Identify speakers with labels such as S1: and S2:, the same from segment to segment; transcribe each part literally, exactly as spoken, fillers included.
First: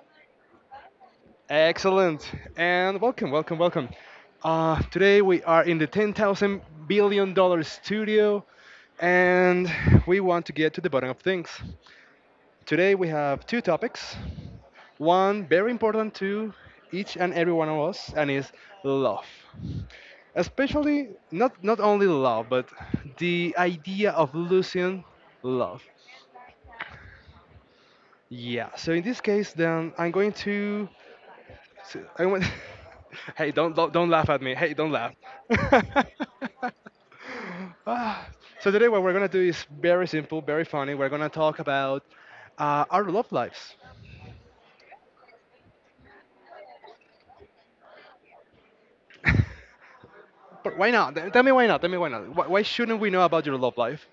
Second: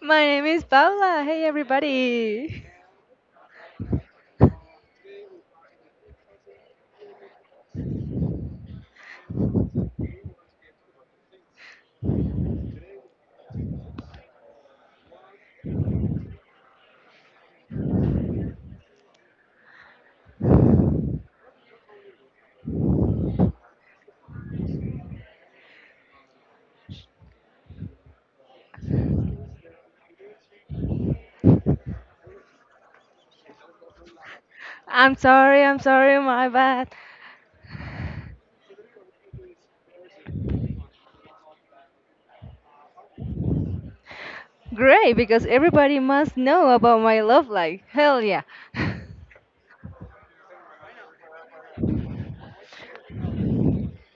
S1: My name is Paula. Hey,
S2: excellent,
S1: everybody.
S2: and welcome, welcome, welcome. Uh, today we are in the ten thousand billion dollar studio, and we want to get to the bottom of things. Today we have two topics. One very important to each and every one of us, and is love. Especially not not only love, but the idea of losing love. Yeah. So in this case, then I'm going to. So I went. Hey, don't, don't don't laugh at me. Hey, don't
S1: I'm
S2: laugh.
S1: sorry, I'm sorry, my bad.
S2: Ah, so today, what we're gonna do is very simple, very funny. We're gonna talk about uh, our love lives.
S1: Great, because everybody must know about my love life. Hell yeah. I
S2: But why not? Th- Tell me why not. Tell me why not. Why, why shouldn't we know about your love life?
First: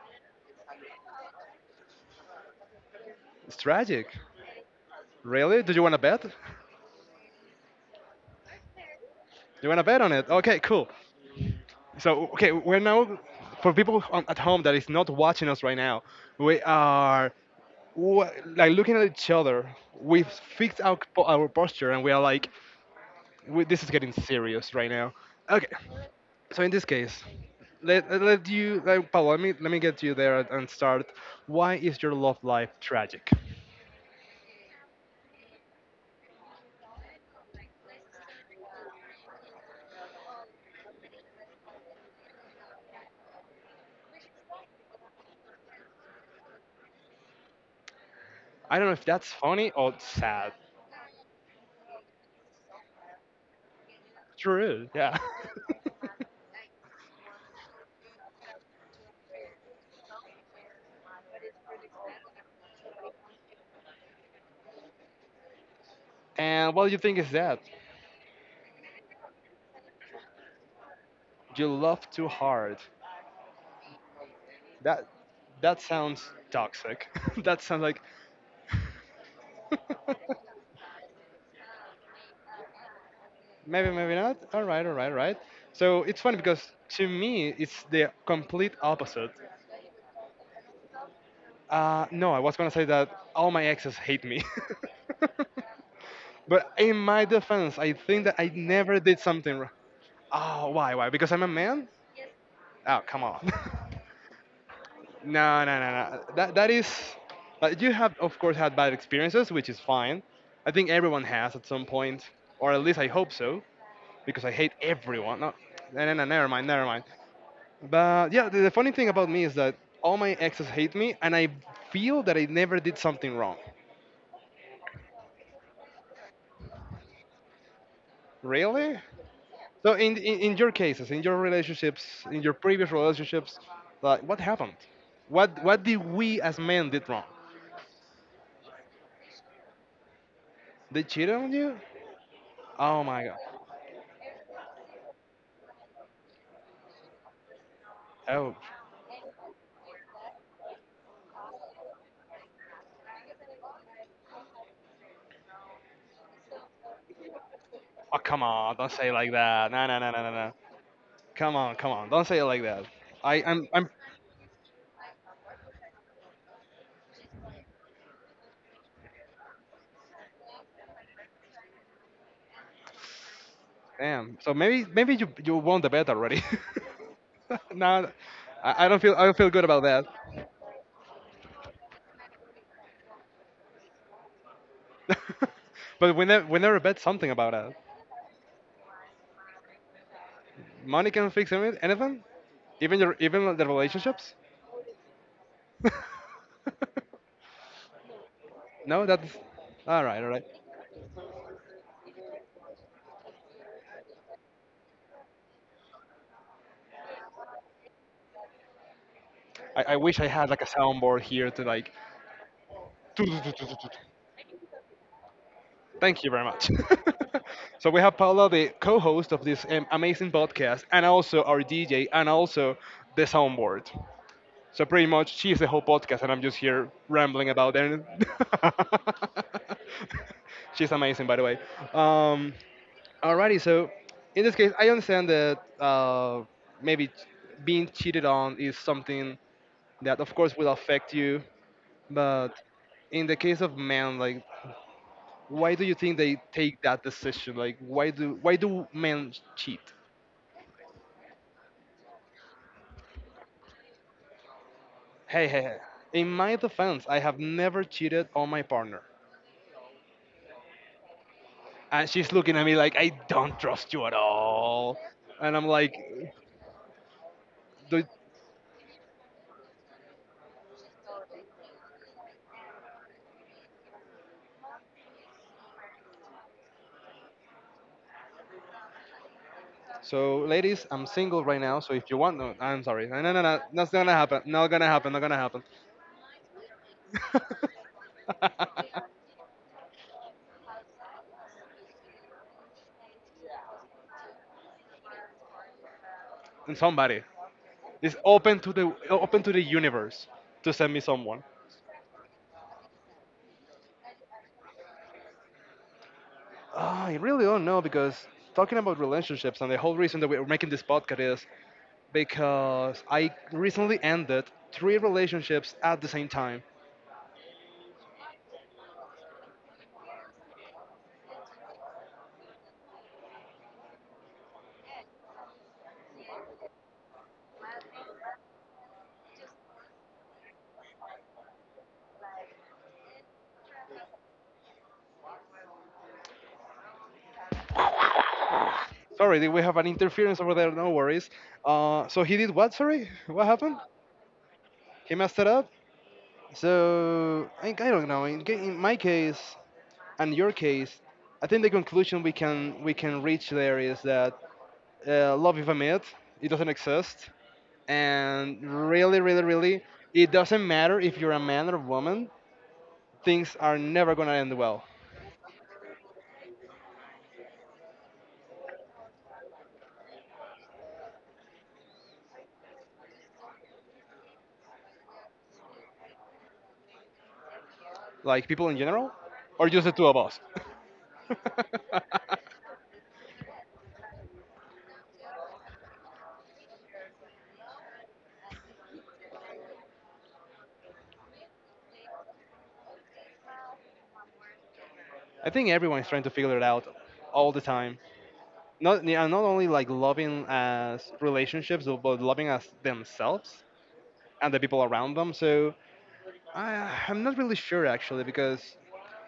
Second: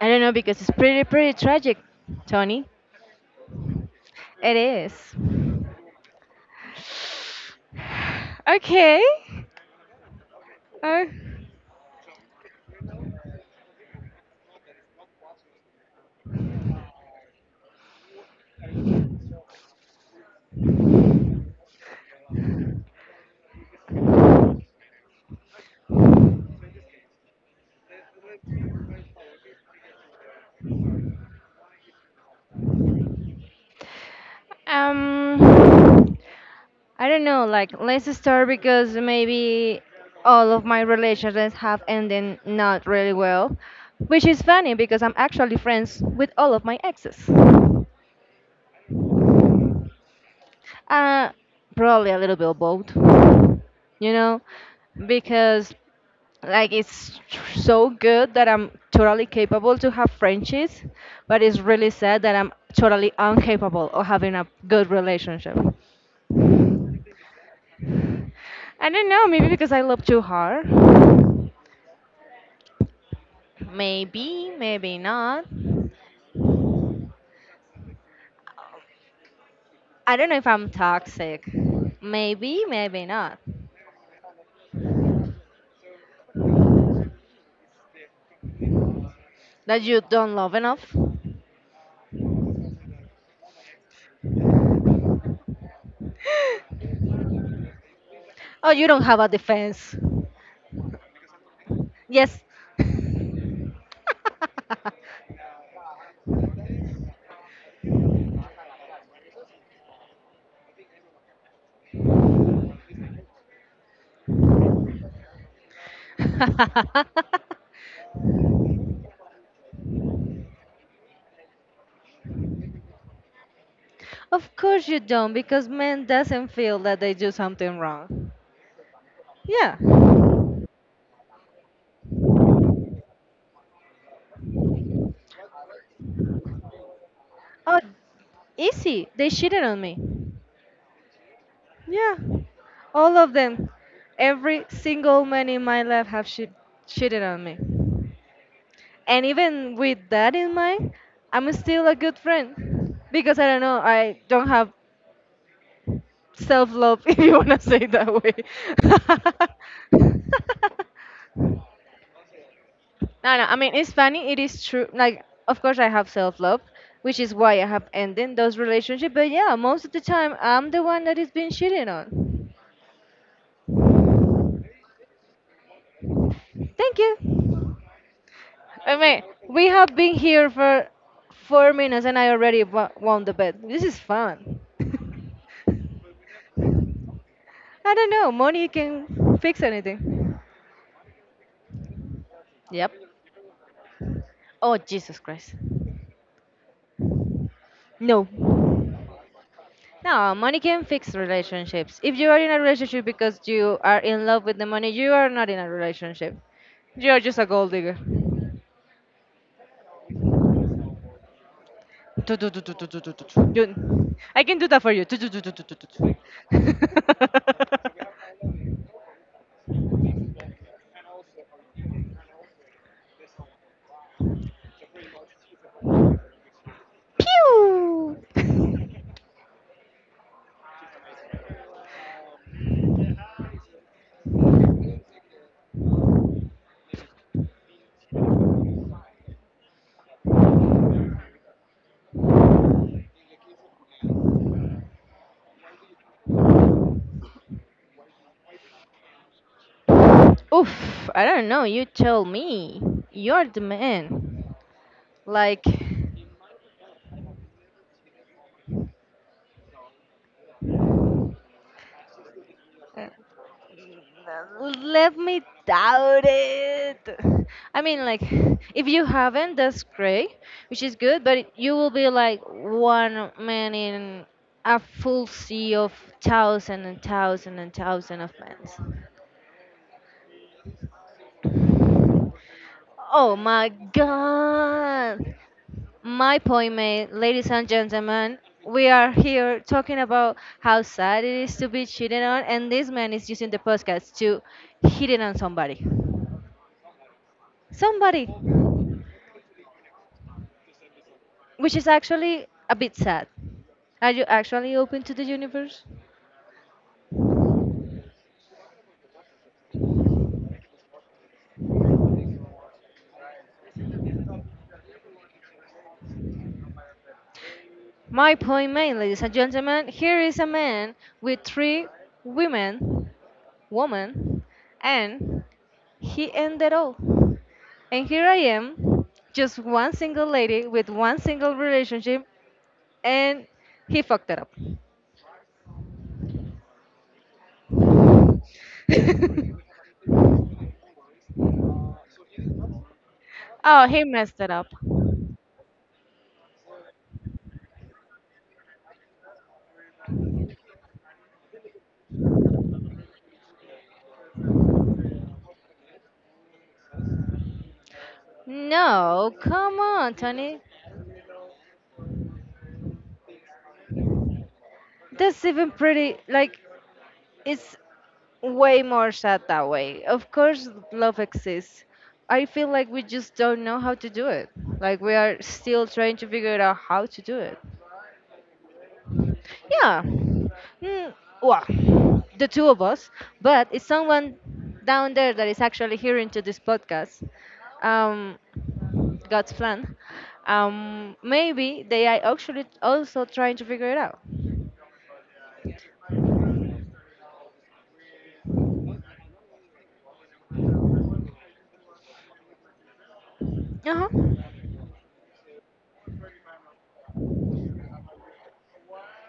S1: don't know, because it's pretty, pretty tragic, Tony.
S2: It's tragic.
S1: It is.
S2: Really? Do you want to bet? Do
S1: Okay.
S2: you want to bet on it? Okay, cool.
S1: Uh,
S2: So, okay, we're now for people on- at home that is not watching us right now. We are w- like looking at each other, we've fixed our, po- our posture and we are like, we, this is getting serious right now. Okay, so in this case, let, let you, like, Paul, let me, let me get you there and start. Why is your love life tragic?
S1: um. I don't know, like let's start because maybe all of my relationships have ended not really well, which is funny because I'm actually friends with all of my exes.
S2: I don't know if that's funny or sad.
S1: Uh, Probably a little bit of both, you know,
S2: True, yeah.
S1: because like it's tr- so good that I'm totally capable to have friendships, but it's really sad that I'm totally incapable of having a good relationship.
S2: And what do you think is that?
S1: I don't know, maybe because I love too hard.
S2: You love too hard.
S1: Maybe, maybe
S2: That,
S1: not.
S2: that sounds toxic. That sounds like
S1: I don't know if I'm toxic. Maybe, maybe not.
S2: Maybe, maybe not. All right, all right, all right. So it's funny because to me, it's the complete opposite.
S1: That you don't love enough?
S2: Uh, no, I was gonna say that all my exes hate me. But in my defense, I think that I
S1: Oh, you
S2: never
S1: don't
S2: did
S1: have a
S2: something wrong.
S1: defense.
S2: Oh, why, why? Because I'm a man?
S1: Yes.
S2: Oh, come on. No, no, no, no. That, that is. Uh, you have, of course, had bad experiences, which is fine. I think everyone has at some point, or at least I hope so, because I hate everyone. No, no, no, no never mind, never mind. But yeah, the, the funny thing about me is that all my exes hate me, and I feel that I never did something wrong.
S1: Of course you don't, because men doesn't feel that they do something wrong.
S2: Really?
S1: Yeah.
S2: So in, in in
S1: Oh,
S2: your cases, in your relationships, in your previous relationships, like what happened? What what did we as men did wrong?
S1: easy. They cheated on me.
S2: They cheated on you?
S1: Yeah.
S2: Oh
S1: All
S2: my
S1: of
S2: god.
S1: them. Every single man in my life have che- cheated on me.
S2: Oh,
S1: And even with that in mind, I'm still a good friend because I don't know, I don't have self love if you want to say it that
S2: oh
S1: way.
S2: come on, don't say it like that. No no no no no no. Come on, come on, don't say it like that.
S1: No, no,
S2: I
S1: I
S2: I'm
S1: mean,
S2: I'm
S1: it's funny, it is true. Like, of course, I have self love, which is why I have ended those relationships. But yeah, most of the time, I'm the one that is being cheated on.
S2: damn. So maybe maybe you you won the bet already.
S1: Thank you.
S2: No, I, I
S1: I
S2: don't feel
S1: mean,
S2: I don't feel good
S1: we
S2: about
S1: have
S2: that.
S1: been here for four minutes and I already wa- won the bet. This is fun. I
S2: But we, ne- we never bet something about that.
S1: don't know. Money can fix anything.
S2: Money can fix any- anything,
S1: Yep.
S2: even your even the relationships.
S1: Oh, Jesus Christ. No.
S2: No, that's all right. All
S1: No,
S2: right.
S1: money can fix relationships. If you are in a relationship because you are in love with the money, you are not in a relationship. You are just a gold digger.
S2: I, I wish I had like a soundboard here to like.
S1: Tu- tu- tu- tu- tu- tu- tu- tu- tu.
S2: to-
S1: You- I can do that for you. Tu- tu- tu- tu- tu- tu- tu- tu.
S2: Thank you very much. So we have Paula, the co-host of this um, amazing podcast, and also our D J, and also the soundboard. So pretty much, she's the whole podcast, and I'm just here rambling about it.
S1: Pew!
S2: She's amazing, by the way. Um, Alrighty, so in this case, I understand that uh, maybe ch- being cheated on is something that, of course, will affect you. But in the case of men, like, why do you think they take that decision? Like, why do why do men cheat?
S1: Oof, I don't know, you tell me. You're the man.
S2: Hey, hey,
S1: Like,
S2: hey. In my defense, I have never cheated on my partner. And she's looking at me like I don't trust you at all,
S1: let me
S2: and I'm like,
S1: doubt it. I mean,
S2: "Do-
S1: like, if you haven't, that's great, which is good, but you will be like one man in a full sea of thousand and thousand and thousand of men.
S2: so, ladies, I'm single right now, so if you want, no, I'm sorry, no, no,
S1: Oh
S2: no, no,
S1: my
S2: that's not gonna happen, not gonna happen, not
S1: god!
S2: gonna happen.
S1: My point made, ladies and gentlemen, we are here talking about how sad it is to be cheated on, and this man is using the podcast to hit it on somebody.
S2: And somebody is
S1: Somebody!
S2: open to the open to the universe to send me someone.
S1: Which is actually a bit sad. Are you actually open to the universe?
S2: Ah, I really don't know because talking about relationships and the whole reason that we're making this podcast is because I recently ended three relationships at the same time.
S1: My point, man, ladies and gentlemen, here is a man with three women, woman, and he ended all. And here I am, just one single lady with one single relationship, and he fucked it up.
S2: Sorry, did we have an interference over there? No worries. Uh, so he did what? Sorry, what happened?
S1: Oh, he messed it up.
S2: He messed it up. So I, I don't know. In, ca- in my case, and your case, I think the conclusion we can we can reach there is that uh, love is a myth. It doesn't exist, and really,
S1: No,
S2: really,
S1: come
S2: really,
S1: on,
S2: it
S1: Tony.
S2: doesn't matter if you're a man or a woman. Things are never gonna end well.
S1: That's even pretty. Like, it's way more sad that way. Of course, love exists. I feel like we just don't know how to do it. Like we are still trying to figure out how to do it.
S2: Like people in general, or just the
S1: Yeah.
S2: two of us.
S1: Mm, well, the two of us. But it's someone down there that is actually hearing to this podcast. Um, God's plan. Um, maybe they are actually also trying to figure it out.
S2: I think everyone is trying to figure it out all the time. Not yeah, not only like loving as relationships, but loving as themselves
S1: Uh huh.
S2: and the people around them. So I, I'm not really sure actually because,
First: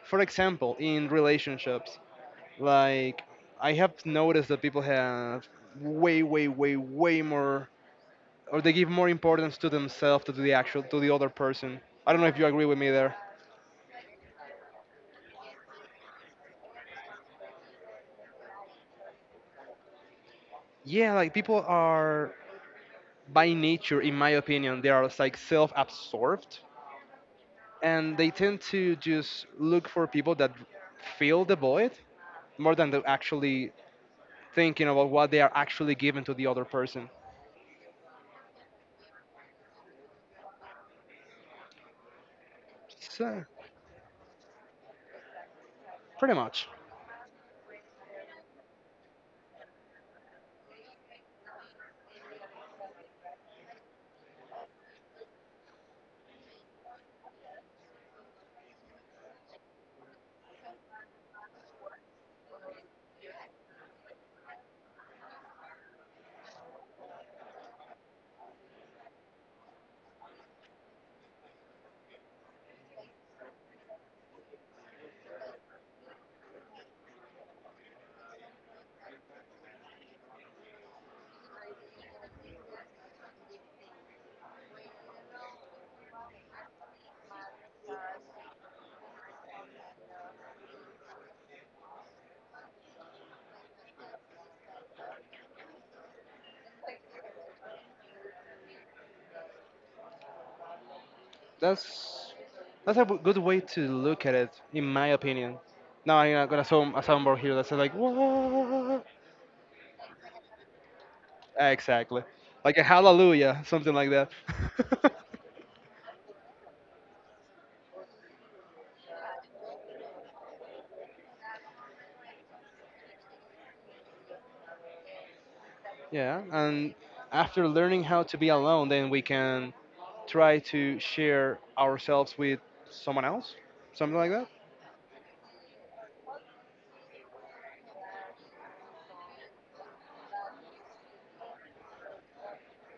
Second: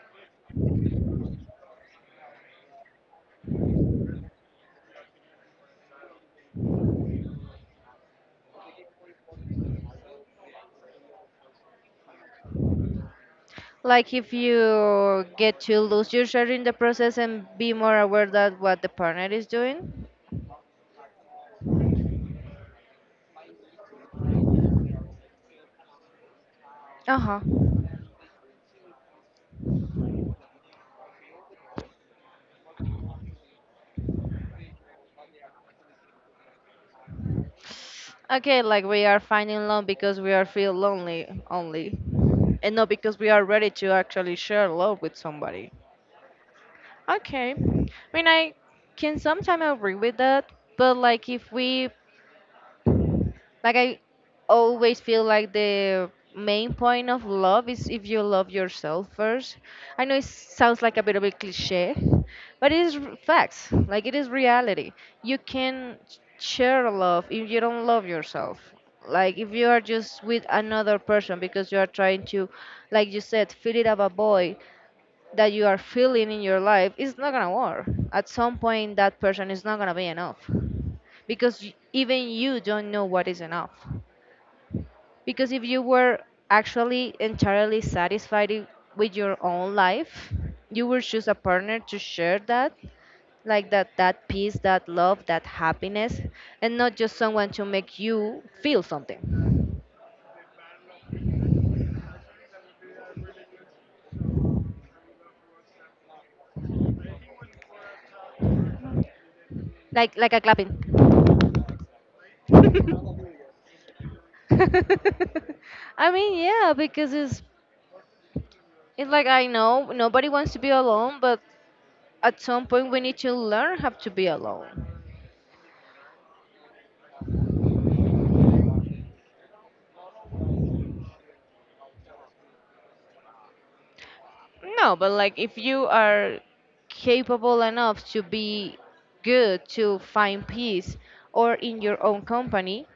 S2: for example, in relationships, like I have noticed that people have way, way, way, way more, or they give more importance to themselves than to the actual to the other person. I don't know if you agree with me there.
S1: Like if you get to lose your share in the process and be more aware that what the partner is doing.
S2: Yeah, like people are by nature, in my opinion, they are like self-absorbed
S1: Uh huh.
S2: and they tend to just look for people that fill the void more than they actually thinking about what they are actually giving to the other person.
S1: Okay, like we are finding love because we are feel lonely only, and not because we are
S2: So,
S1: ready to actually share love with somebody.
S2: pretty much.
S1: Okay, I mean I can sometimes agree with that, but like if we Like I always feel like the main point of love is if you love yourself first. I know it sounds like a bit of a cliche, but it is r- facts. Like it is reality. You can share love if you don't love yourself. Like if you are just with another person because you are trying to, like you said, fill it up a void that you are feeling in your life, it's not gonna work. At some point, that person is not gonna be enough because y- even you don't know what is enough. Because if you were actually entirely satisfied i- with your own life, you would choose a partner to share that, like that, that peace, that love, that happiness, and not just someone to make you feel something,
S2: That's that's a good way to look at it, in my opinion. Now I'm gonna sound a soundboard here that says like what?
S1: like like a clapping.
S2: Exactly, like a hallelujah, something like that.
S1: I mean, yeah, because it's it's like I know nobody wants to be alone, but at some point we need to learn how to be alone.
S2: Yeah, and after learning how to be alone, then we can try to share ourselves with someone else, something like that.
S1: No, but like if you are capable enough to be good, to find peace, or in your own company,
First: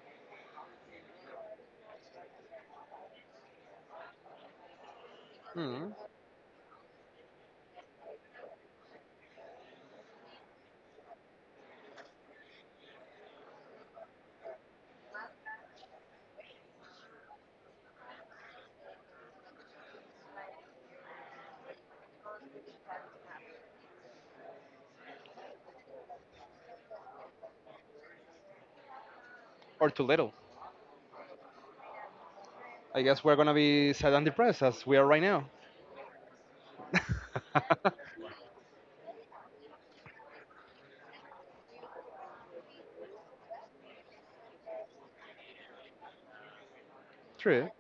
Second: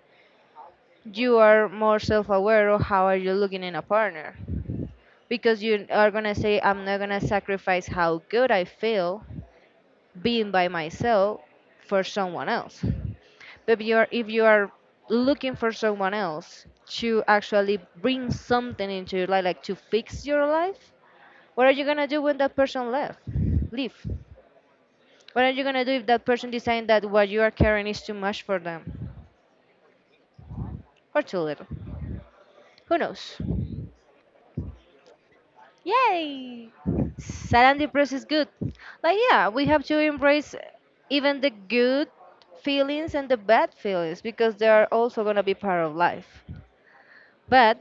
S1: you are more self-aware of how are you looking in a partner. Because you
S2: Hmm.
S1: are gonna say, I'm not gonna sacrifice how good I feel being by myself for someone else. But if you are if you are looking for someone else to actually bring something into your life, like to fix your life, what are you gonna do when that person left? Leave. What are you gonna do if that person decides that what you are carrying is too much for them
S2: Or too little.
S1: or too little? Who
S2: I guess we're
S1: knows?
S2: gonna be sad and depressed as we are right now.
S1: Yay! Sad and depressed is good. Like yeah, we have to embrace even the good feelings and the bad feelings because they are also gonna be part of life.
S2: True.
S1: But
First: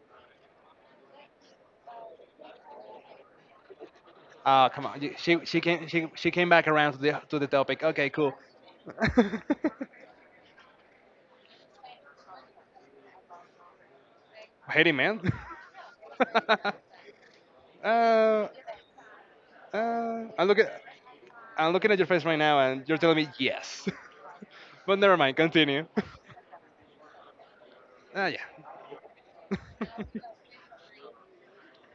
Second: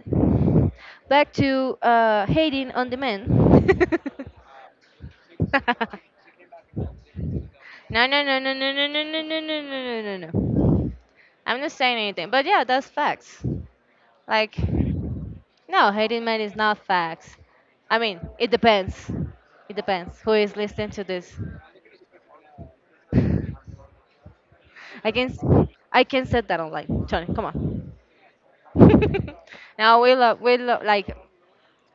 S1: back to uh, hating on the men.
S2: Uh, come on. She she came she, she came back around to the to the topic.
S1: No,
S2: Okay,
S1: no,
S2: cool.
S1: no, no, no, no, no, no, no, no, no, no, no. No. I'm not saying anything, but yeah, that's facts. Like,
S2: Hate it, man.
S1: no, hating men is not facts.
S2: uh,
S1: I mean,
S2: uh,
S1: it depends. It depends
S2: I
S1: who
S2: am
S1: is
S2: looking
S1: listening to this.
S2: I'm looking at your face right now, and you're telling me yes. But
S1: I
S2: never
S1: can,
S2: mind.
S1: s-
S2: Continue.
S1: I can set that online. Johnny, come on.
S2: Ah, yeah.
S1: Now we love, we love, like,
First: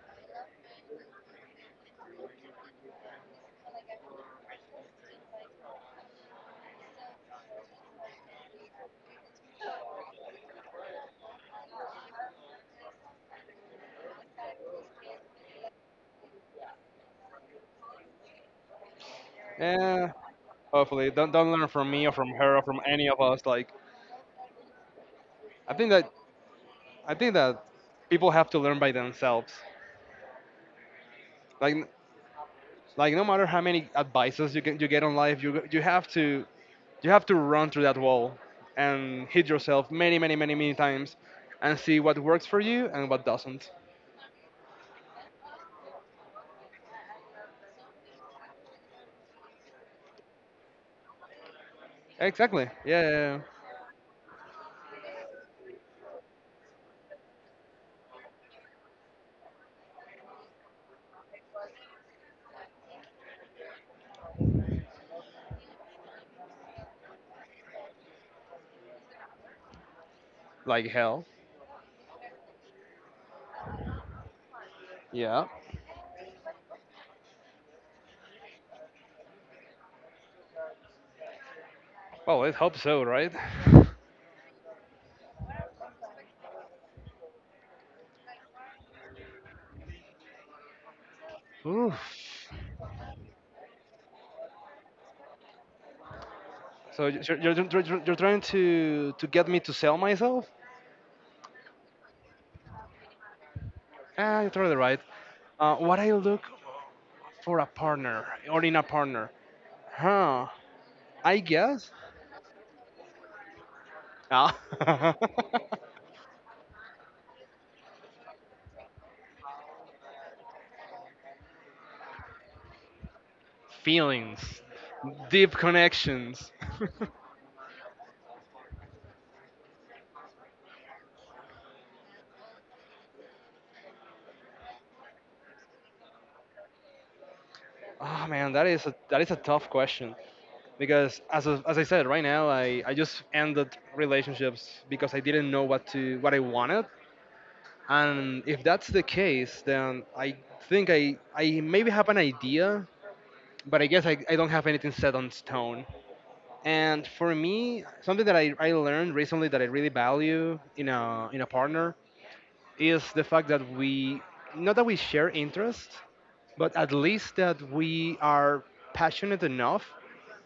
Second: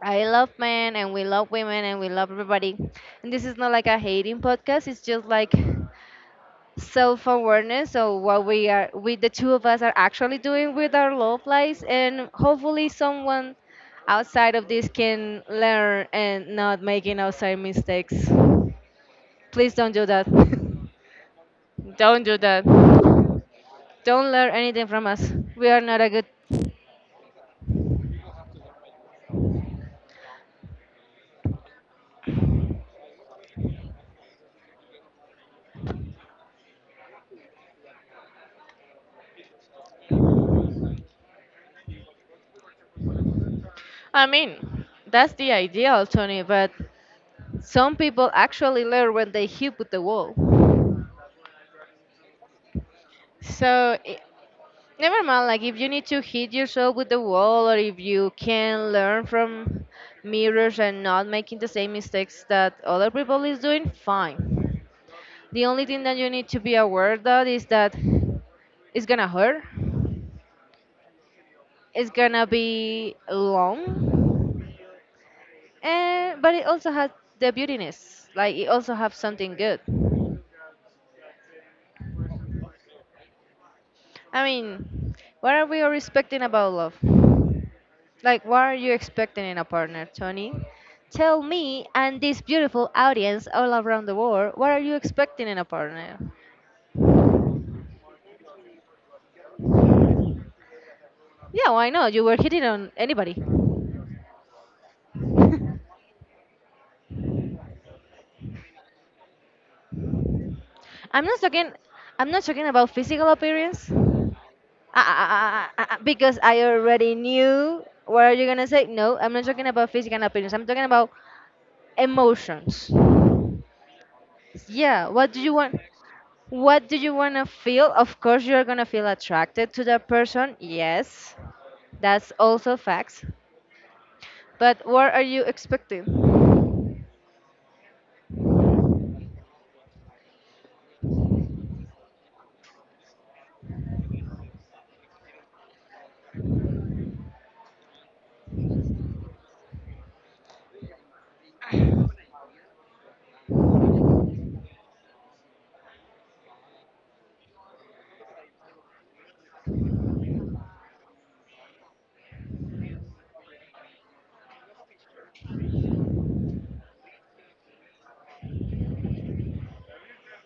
S1: I love men and we love women and we love everybody. And this is not like a hating podcast. It's just like self-awareness of what we are we the two of us are actually doing with our love lives, and hopefully someone outside of this can learn and not making outside mistakes. Please don't do
S2: Uh,
S1: that.
S2: Hopefully, don't don't learn from me or
S1: Don't
S2: from
S1: do
S2: her or
S1: that.
S2: from any of us. Like
S1: Don't learn anything from us. We
S2: I
S1: are
S2: think
S1: not a
S2: that
S1: good.
S2: I think that people have to learn by themselves. Like like no matter how many advices you can you get on life, you you have to you have to run through that wall and hit yourself many many many many times and see what works for you and what doesn't.
S1: I mean, that's the ideal, Tony, but some people actually learn when they hit with the wall.
S2: Exactly. Yeah. Yeah, yeah.
S1: So i- Never mind, like if you need to hit yourself with the wall or if you can learn from mirrors and not making the same mistakes that other people is doing, fine. The only thing that you need to be aware that is that it's gonna hurt.
S2: Like hell.
S1: It's gonna be long.
S2: Yeah.
S1: And but it also has the beautiness. Like it also has something good.
S2: Well, it hope so, right?
S1: I mean, what are we all respecting about love? Like, what are you expecting in a partner, Tony? Tell me
S2: Oof.
S1: and this beautiful audience all around the world, what are you expecting in a partner?
S2: So you're, you're, you're, you're trying to to get me to sell myself?
S1: Yeah, why not? You were hitting on anybody.
S2: Ah, you're totally right. Uh,
S1: I'm
S2: what I look for a partner or in a partner? Huh? I
S1: not talking.
S2: guess.
S1: I'm not talking about physical appearance.
S2: Ah.
S1: Ah, ah, ah, ah, ah, ah, because I already knew what are you gonna say. No, I'm not talking about physical appearance. I'm talking about emotions.
S2: Feelings,
S1: Yeah, what do
S2: deep
S1: you want?
S2: connections.
S1: What do you wanna feel? Of course, you're gonna feel attracted to that person. Yes, that's also facts. But what are you expecting?
S2: Oh man, that is a that is a tough question because as of- as I said, right now I I just ended relationships because I didn't know what to what I wanted. And if that's the case, then I think I I maybe have an idea, but I guess I, I don't have anything set on stone. And for me, something that I, I learned recently that I really value in a in a partner is the fact that we not that we share interests, but at least that we are passionate enough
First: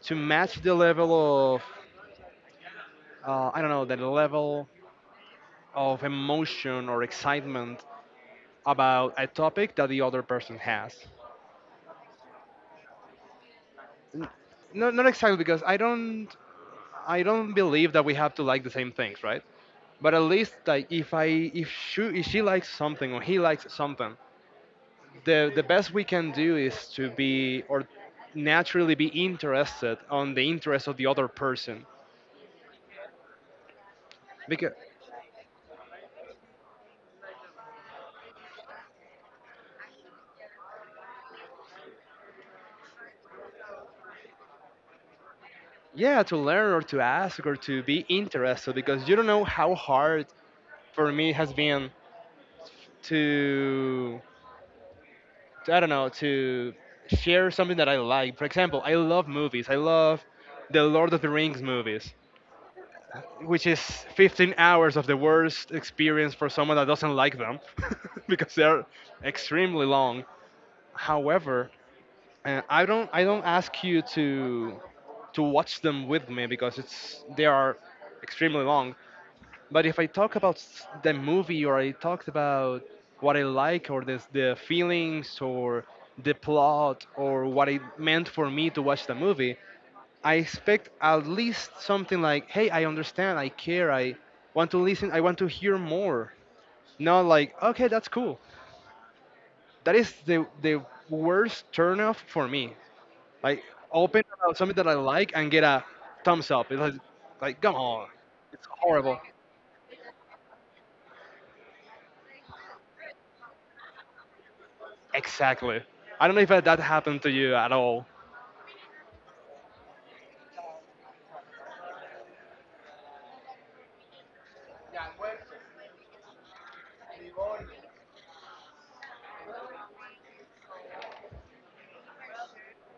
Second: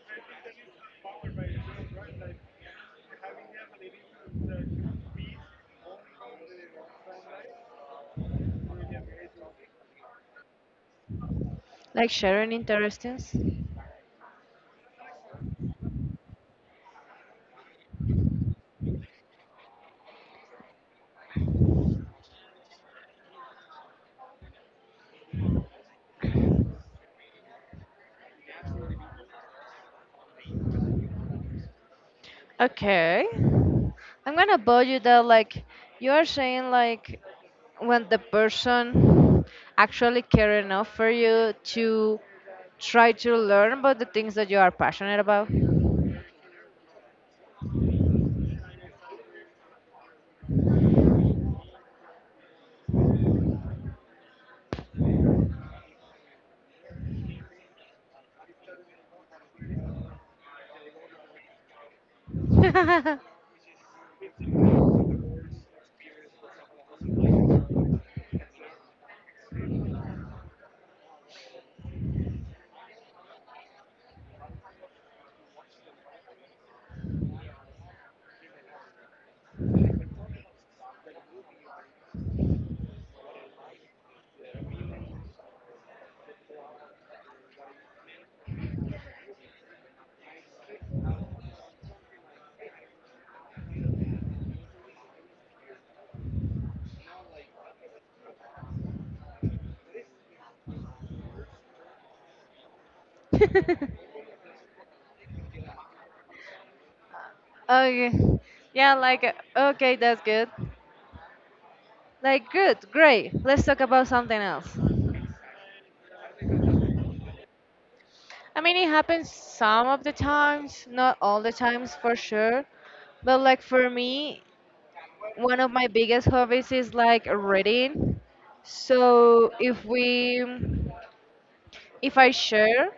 S2: to match the level of uh, I don't know, the level of emotion or excitement about a topic that the other person has.
S1: Like sharing interestings?
S2: N- Not not exactly because I don't I don't believe that we have to like the same things, right? But at least like if I if she if she likes something or he likes something, the the best we can do is to be or naturally be interested on the interest of the other person.
S1: Okay. I'm gonna
S2: Because
S1: bug you that like you are saying like when the person actually care enough for you to try to learn about the things that you are passionate about.
S2: yeah, to learn or to ask or to be interested because you don't know how hard for me it has been to, to I don't know, to share something that I like. For example, I love movies. I love the Lord of the Rings movies, which is fifteen hours of the worst experience for someone that doesn't like them because they're extremely long. However, uh, I don't i don't ask you to to watch them with me because it's they are extremely long. But if I talk about s- the movie or I talked about what I like or the the feelings or the plot or what it meant for me to watch the movie, I expect at least something like, hey, I understand, I care, I want to listen, I want to hear more. Not like, okay, that's cool. That is the the worst turnoff for me. Like open about something that I like and get a thumbs up. It's like, like come on,
S1: Okay.
S2: it's
S1: Yeah,
S2: horrible.
S1: like okay, that's good. Like good, great. Let's talk about something else.
S2: Exactly. I don't know if that that happened to you at all.
S1: I mean, it happens some of the times, not all the times for sure. But like for me, one of my biggest hobbies is like reading. So if we, if I share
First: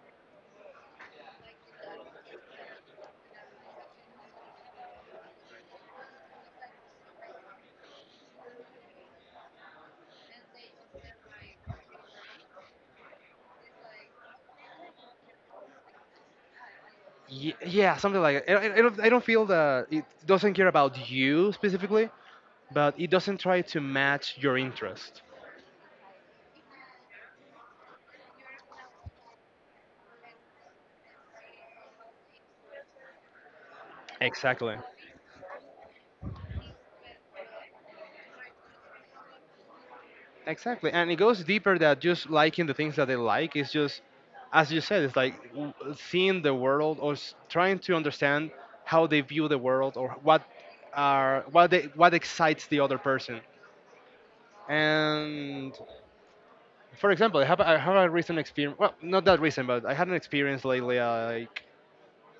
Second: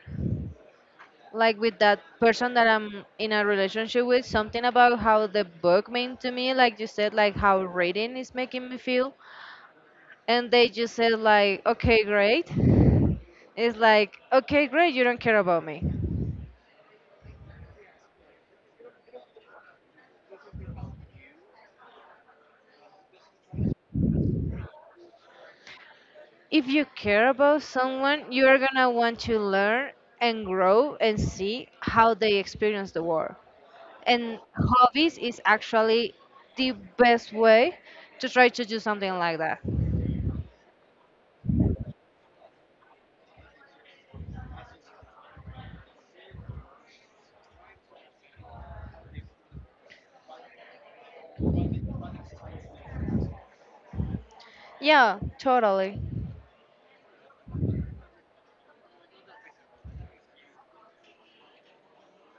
S1: like with that person that I'm in a relationship with something about how the book meant to me, like you said, like how reading is making me feel, and they just said like, okay, great. It's like, okay, great, you don't care about me.
S2: Ye- Yeah, something like that. I, I, I don't, I don't feel that it doesn't care about you specifically, but it doesn't try to match your interest.
S1: If you care about someone, you are gonna want to learn and grow and see how they experience the world. And
S2: Exactly.
S1: hobbies is actually the best way to try to do something like that.
S2: Exactly, and it goes deeper than just liking the things that they like. It's just, as you said, it's like w- seeing the world or s- trying to understand how they view the world, or what are what they what excites the other person.
S1: Yeah,
S2: And
S1: totally.
S2: for example, I have a- I have a recent experience. Well, not that recent, but I had an experience lately. uh, Like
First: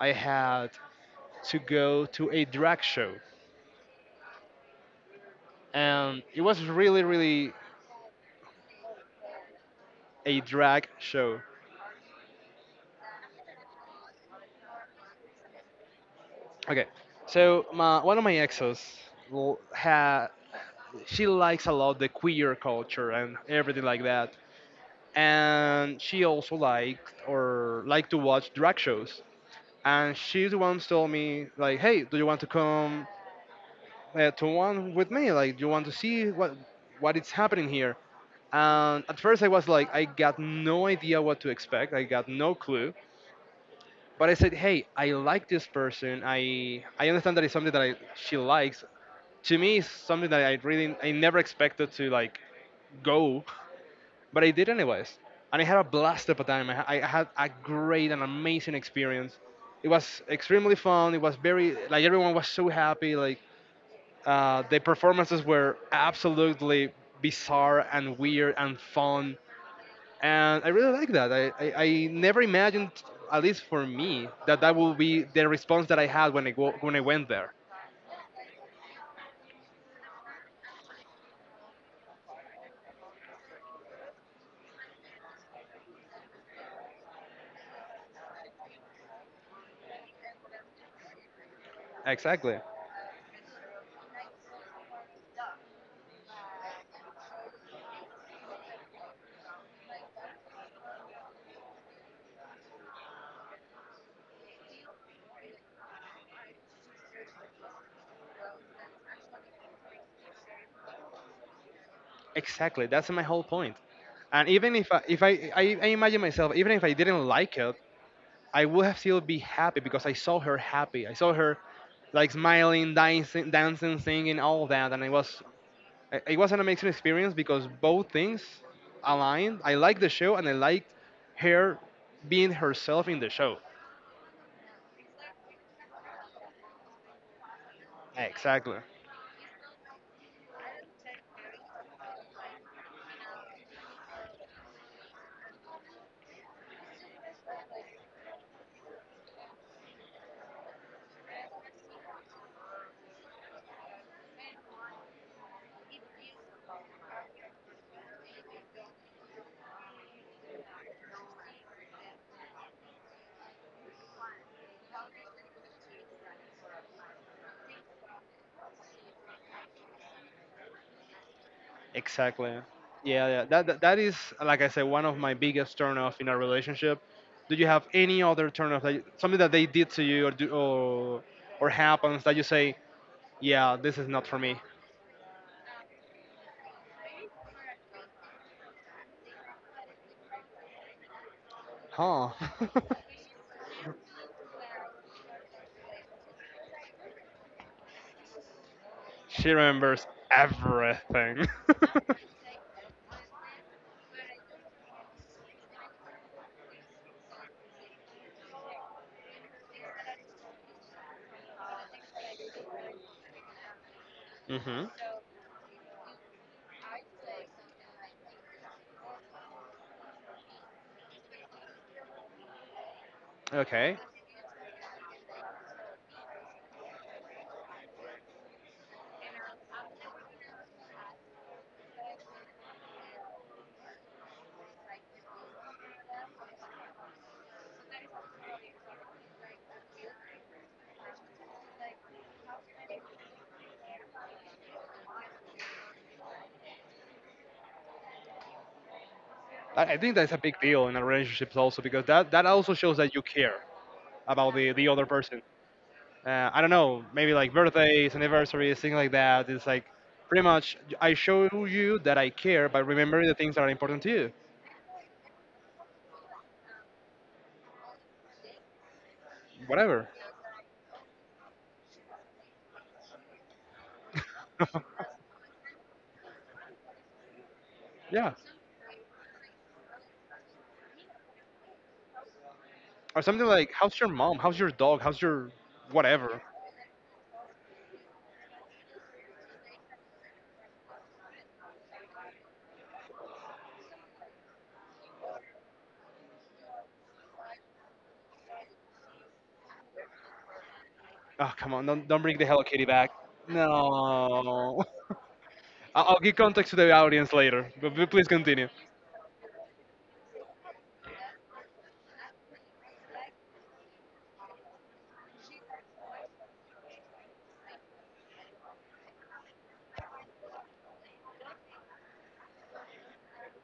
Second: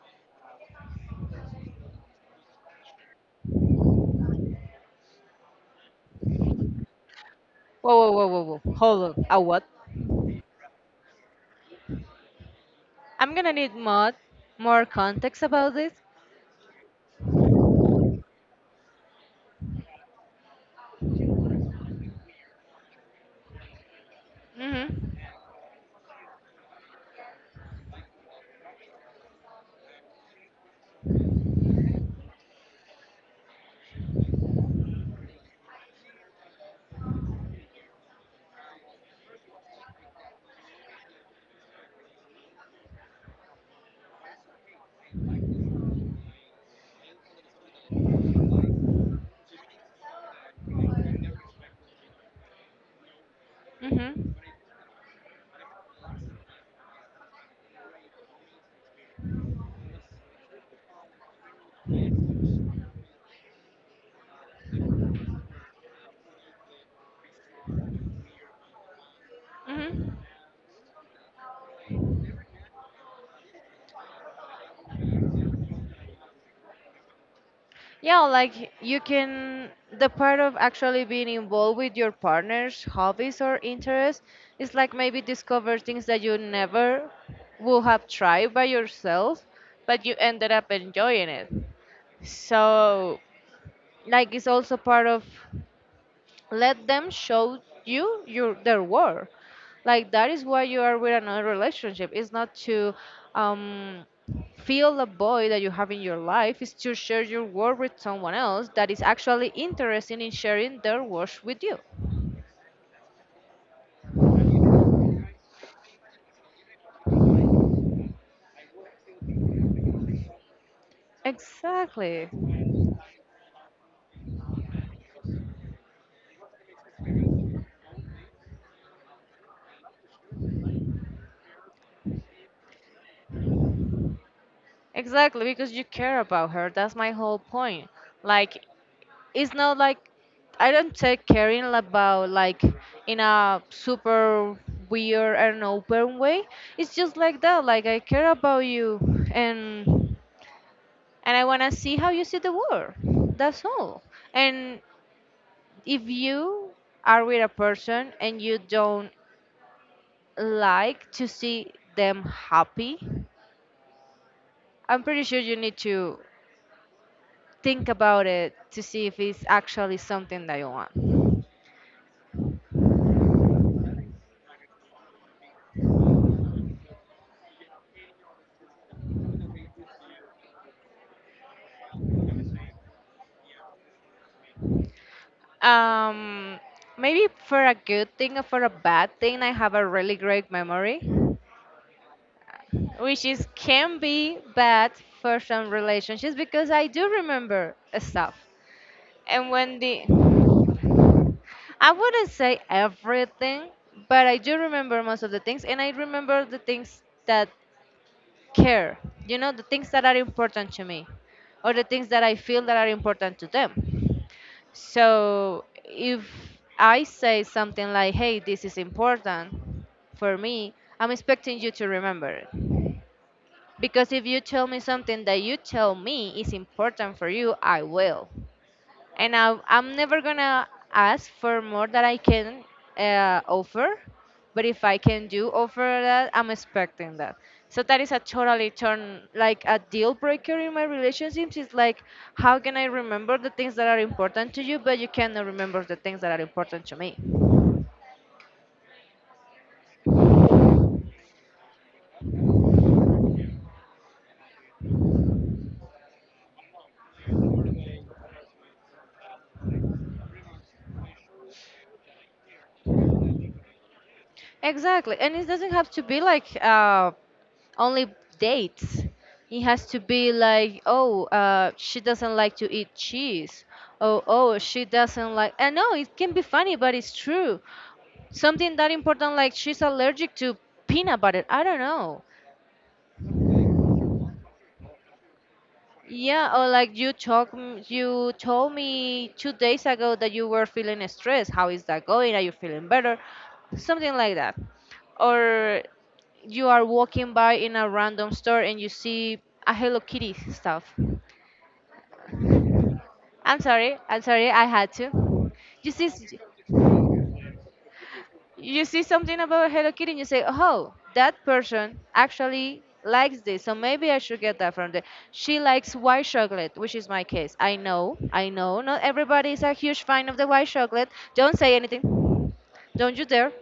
S2: I had to go to a drag show, and it was really, really
S1: Whoa, whoa, whoa, whoa, whoa. Hold on. A what?
S2: a drag show.
S1: I'm gonna need mod more context about this.
S2: Okay, so my, one of my exes l- ha she likes a lot the queer culture and everything like that,
S1: Mhm.
S2: and she also liked or liked to watch drag shows. And she once told me like, "Hey, do you want to come uh, to one with me? Like, do you want to see what what is happening here?" And at first, I was like, I got no idea what to expect. I got no clue. But I said, "Hey, I like this person. I I understand that it's something that I, she likes, to me it's something that I really I never expected to like, go,
S1: Mhm.
S2: but I did anyways, and I had a blast at the time. I, I had a great and amazing experience. It was extremely fun. It was very, like, everyone was so happy. Like uh, the performances were absolutely bizarre and weird and fun,
S1: Mhm.
S2: and I really like that. I, I, I never imagined, at least for me, that that will be the response that I had when I go, when I went there.
S1: Yeah, like you can, the part of actually being involved with your partner's hobbies or interests is like maybe discover things that you never would have tried by yourself, but you ended up enjoying it.
S2: Exactly.
S1: So, like, it's also part of let them show you your their worth. Like that is why you are with another relationship. It's not to um, fill a void that you have in your life. It's to share your work with someone else that is actually interested in sharing their work with you.
S2: Exactly, that's my whole point. And even if I, if I, I, I imagine myself, even if I didn't like it, I would have still be happy because I saw her happy. I saw her
S1: Exactly.
S2: like smiling, dancing, dancing, singing, all that, and it was it it was an amazing experience because both things aligned. I liked the show and I liked her being herself in the show.
S1: Exactly, because you care about her. That's my whole point. Like,
S2: Exactly.
S1: it's not like I don't take caring about, like, in a super weird and open way. It's just like that. Like, I care about you, and and I wanna see how you see the world. That's all. And if you are with a person and you don't like to see them happy, I'm pretty sure you need to think about it to see if it's actually something that you want.
S2: Exactly. Yeah, yeah. That, that that is, like I said, one of my biggest turnoff in a relationship. Do you have any other turnoff, like something that they did to you, or do, or or happens that you say, yeah, this is not for me?
S1: Um, Maybe for a good thing or for a bad thing, I have a really great memory,
S2: Huh?
S1: which is can be bad for some relationships because I do remember stuff.
S2: She
S1: And when the
S2: remembers everything.
S1: I wouldn't say everything, but I do remember most of the things, and I remember the things that care, you know, the things that are important to me or the things that I feel that are important to them.
S2: Hmm.
S1: So if I say something like, hey, this is important for me, I'm expecting you to remember it.
S2: Okay.
S1: Because if you tell me something that you tell me is important for you, I will. And I, I'm never gonna ask for more that I can uh, offer. But if I can do offer that, I'm expecting that. So that is a totally turn, like a deal breaker in my relationships. It's like, how can I remember the things that are important to you, but you cannot remember the things that are important to me?
S2: I, I think that's a big deal in a relationship also because that that also shows that you care about the the other person. uh, I don't know, maybe like birthdays, anniversaries, things like that. It's like pretty much I show you that I care by remembering the things that are important to you,
S1: Exactly, and it doesn't have to be like uh, only dates. It has to
S2: whatever.
S1: be like, oh, uh, she doesn't like to eat cheese. Oh, oh, she doesn't like. I know it can be funny, but it's true.
S2: Yeah,
S1: Something that important, like she's allergic to peanut butter. I don't know.
S2: or something like, how's your mom? How's your dog? How's your whatever?
S1: Yeah, or like you talk, m- you told me two days ago that you were feeling stressed. How is that going? Are you feeling better? Something like that. Or you are walking by in a random store and you see a Hello Kitty stuff.
S2: Oh, come on, don't don't bring the Hello Kitty back.
S1: I'm sorry. I'm sorry. I
S2: No.
S1: had to. You
S2: I-
S1: see,
S2: I'll
S1: s-
S2: give context to the audience later, but p- please continue.
S1: you see something about Hello Kitty, and you say, "Oh, that person actually likes this, so maybe I should get that from there." She likes white chocolate, which is my case. I know. I know. Not everybody is a huge fan of the white chocolate. Don't say anything. Don't you dare.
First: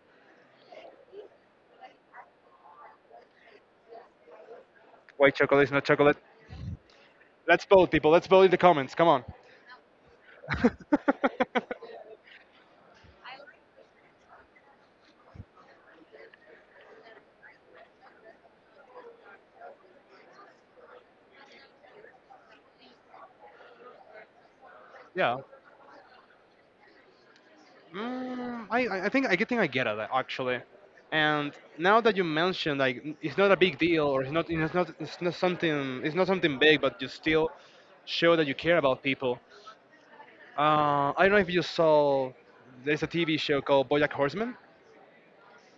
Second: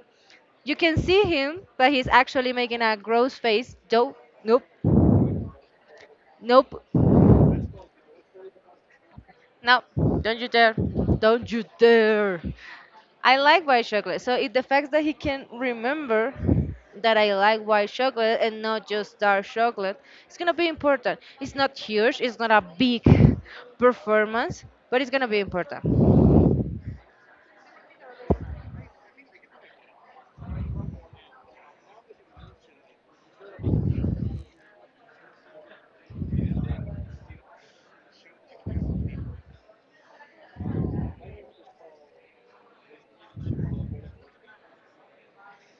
S1: You can see him, but he's actually making a gross face. Don't. Nope.
S2: White chocolate is not chocolate.
S1: Nope.
S2: Let's vote, people. Let's vote in the comments. Come on.
S1: No. Don't you dare. Don't you dare. I like white chocolate. So it the fact that he can remember that I like white chocolate and not just dark chocolate, it's gonna be important. It's not huge. It's not a big performance, but it's gonna
S2: Yeah.
S1: be important.
S2: Mm, I, I I think I think I get it actually, and now that you mentioned, like, it's not a big deal, or it's not it's not it's not something it's not something big, but you still show that you care about people. Uh, I don't know if you saw, there's a T V show called BoJack Horseman.